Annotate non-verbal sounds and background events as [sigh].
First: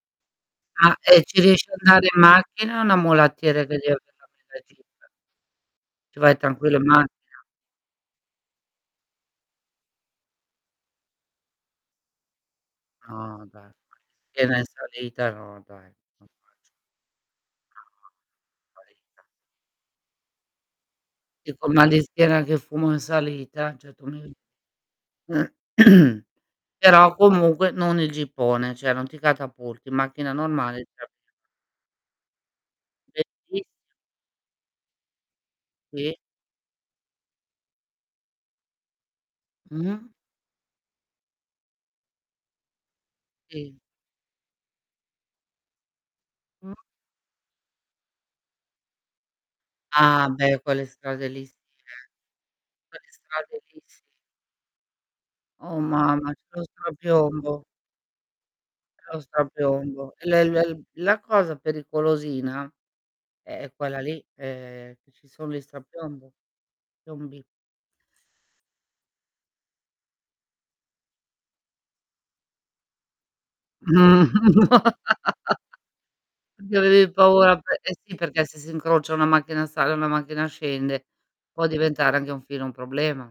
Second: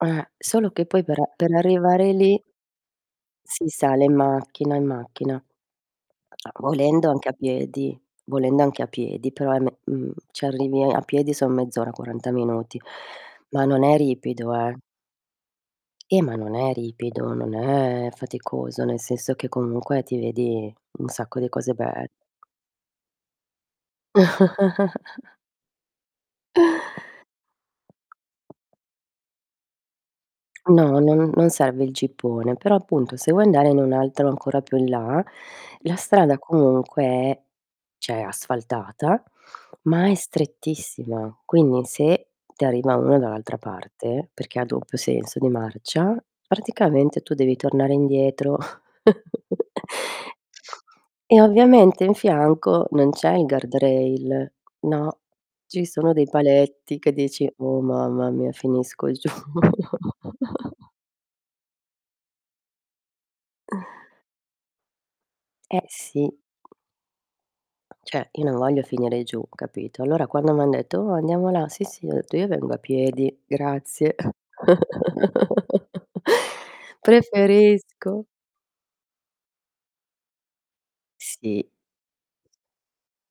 Eh, solo che Ah, poi per e a ci per riesci andare arrivare in lì macchina, o è una mulattiera si che sale in macchina, in [unintelligible] macchina. Ci vai [swallows] tranquillo in Volendo anche a macchina. piedi volendo anche a piedi, però è me mhmm, ci arrivi a piedi son mezz'ora, 40 minuti, No, ma dai, non è ripido, piena in eh. salita, no dai. Eh, ma [unintelligible] non è ripido, non è faticoso, nel [unintelligible] senso che, comunque, ti vedi un sacco di Tipo cose il mal di be schiena che fumo in salita, cioè, tu mi [chuckles] [clears throat] Però, comunque non il jeepone, cioè, non ti catapulti. In macchina normale ti No, ca non non serve il jeepone, però appunto se vuoi [unintelligible] andare in un altro ancora più in là, la Sì. strada comunque è cioè asfaltata, Mh-mh. ma è strettissima. Quindi, se ti arriva uno dall'altra Sì. parte, perché ha doppio senso di marcia, Mh. praticamente tu devi tornare indietro. [chuckles] Ah, beh, quelle strade E lì si, eh. ovviamente in fianco non Quelle c'è il strade lì si. guardrail. No, Oh, ci sono dei mamma, c'è lo paletti che dici: strapiombo. "Uh, mamma mia finisco C'è lo giù." strapiombo. L l [chuckles] l la cosa pericolosina è è quella lì, ehm, che ci son gli Eh, sì. strapiombo piombi. Cioè, io non voglio finire giù, capito, allora, quando m'han detto: "Oh, andiamo là." "Sì sì", ho detto: "Io, vengo a piedi, Mh. grazie." [laughs] [chuckles] C'avevi paura pe Eh, sì "Preferisco." perché se si incrocia, una macchina sale e una macchina scende, può Sì. diventare anche un filo un problema.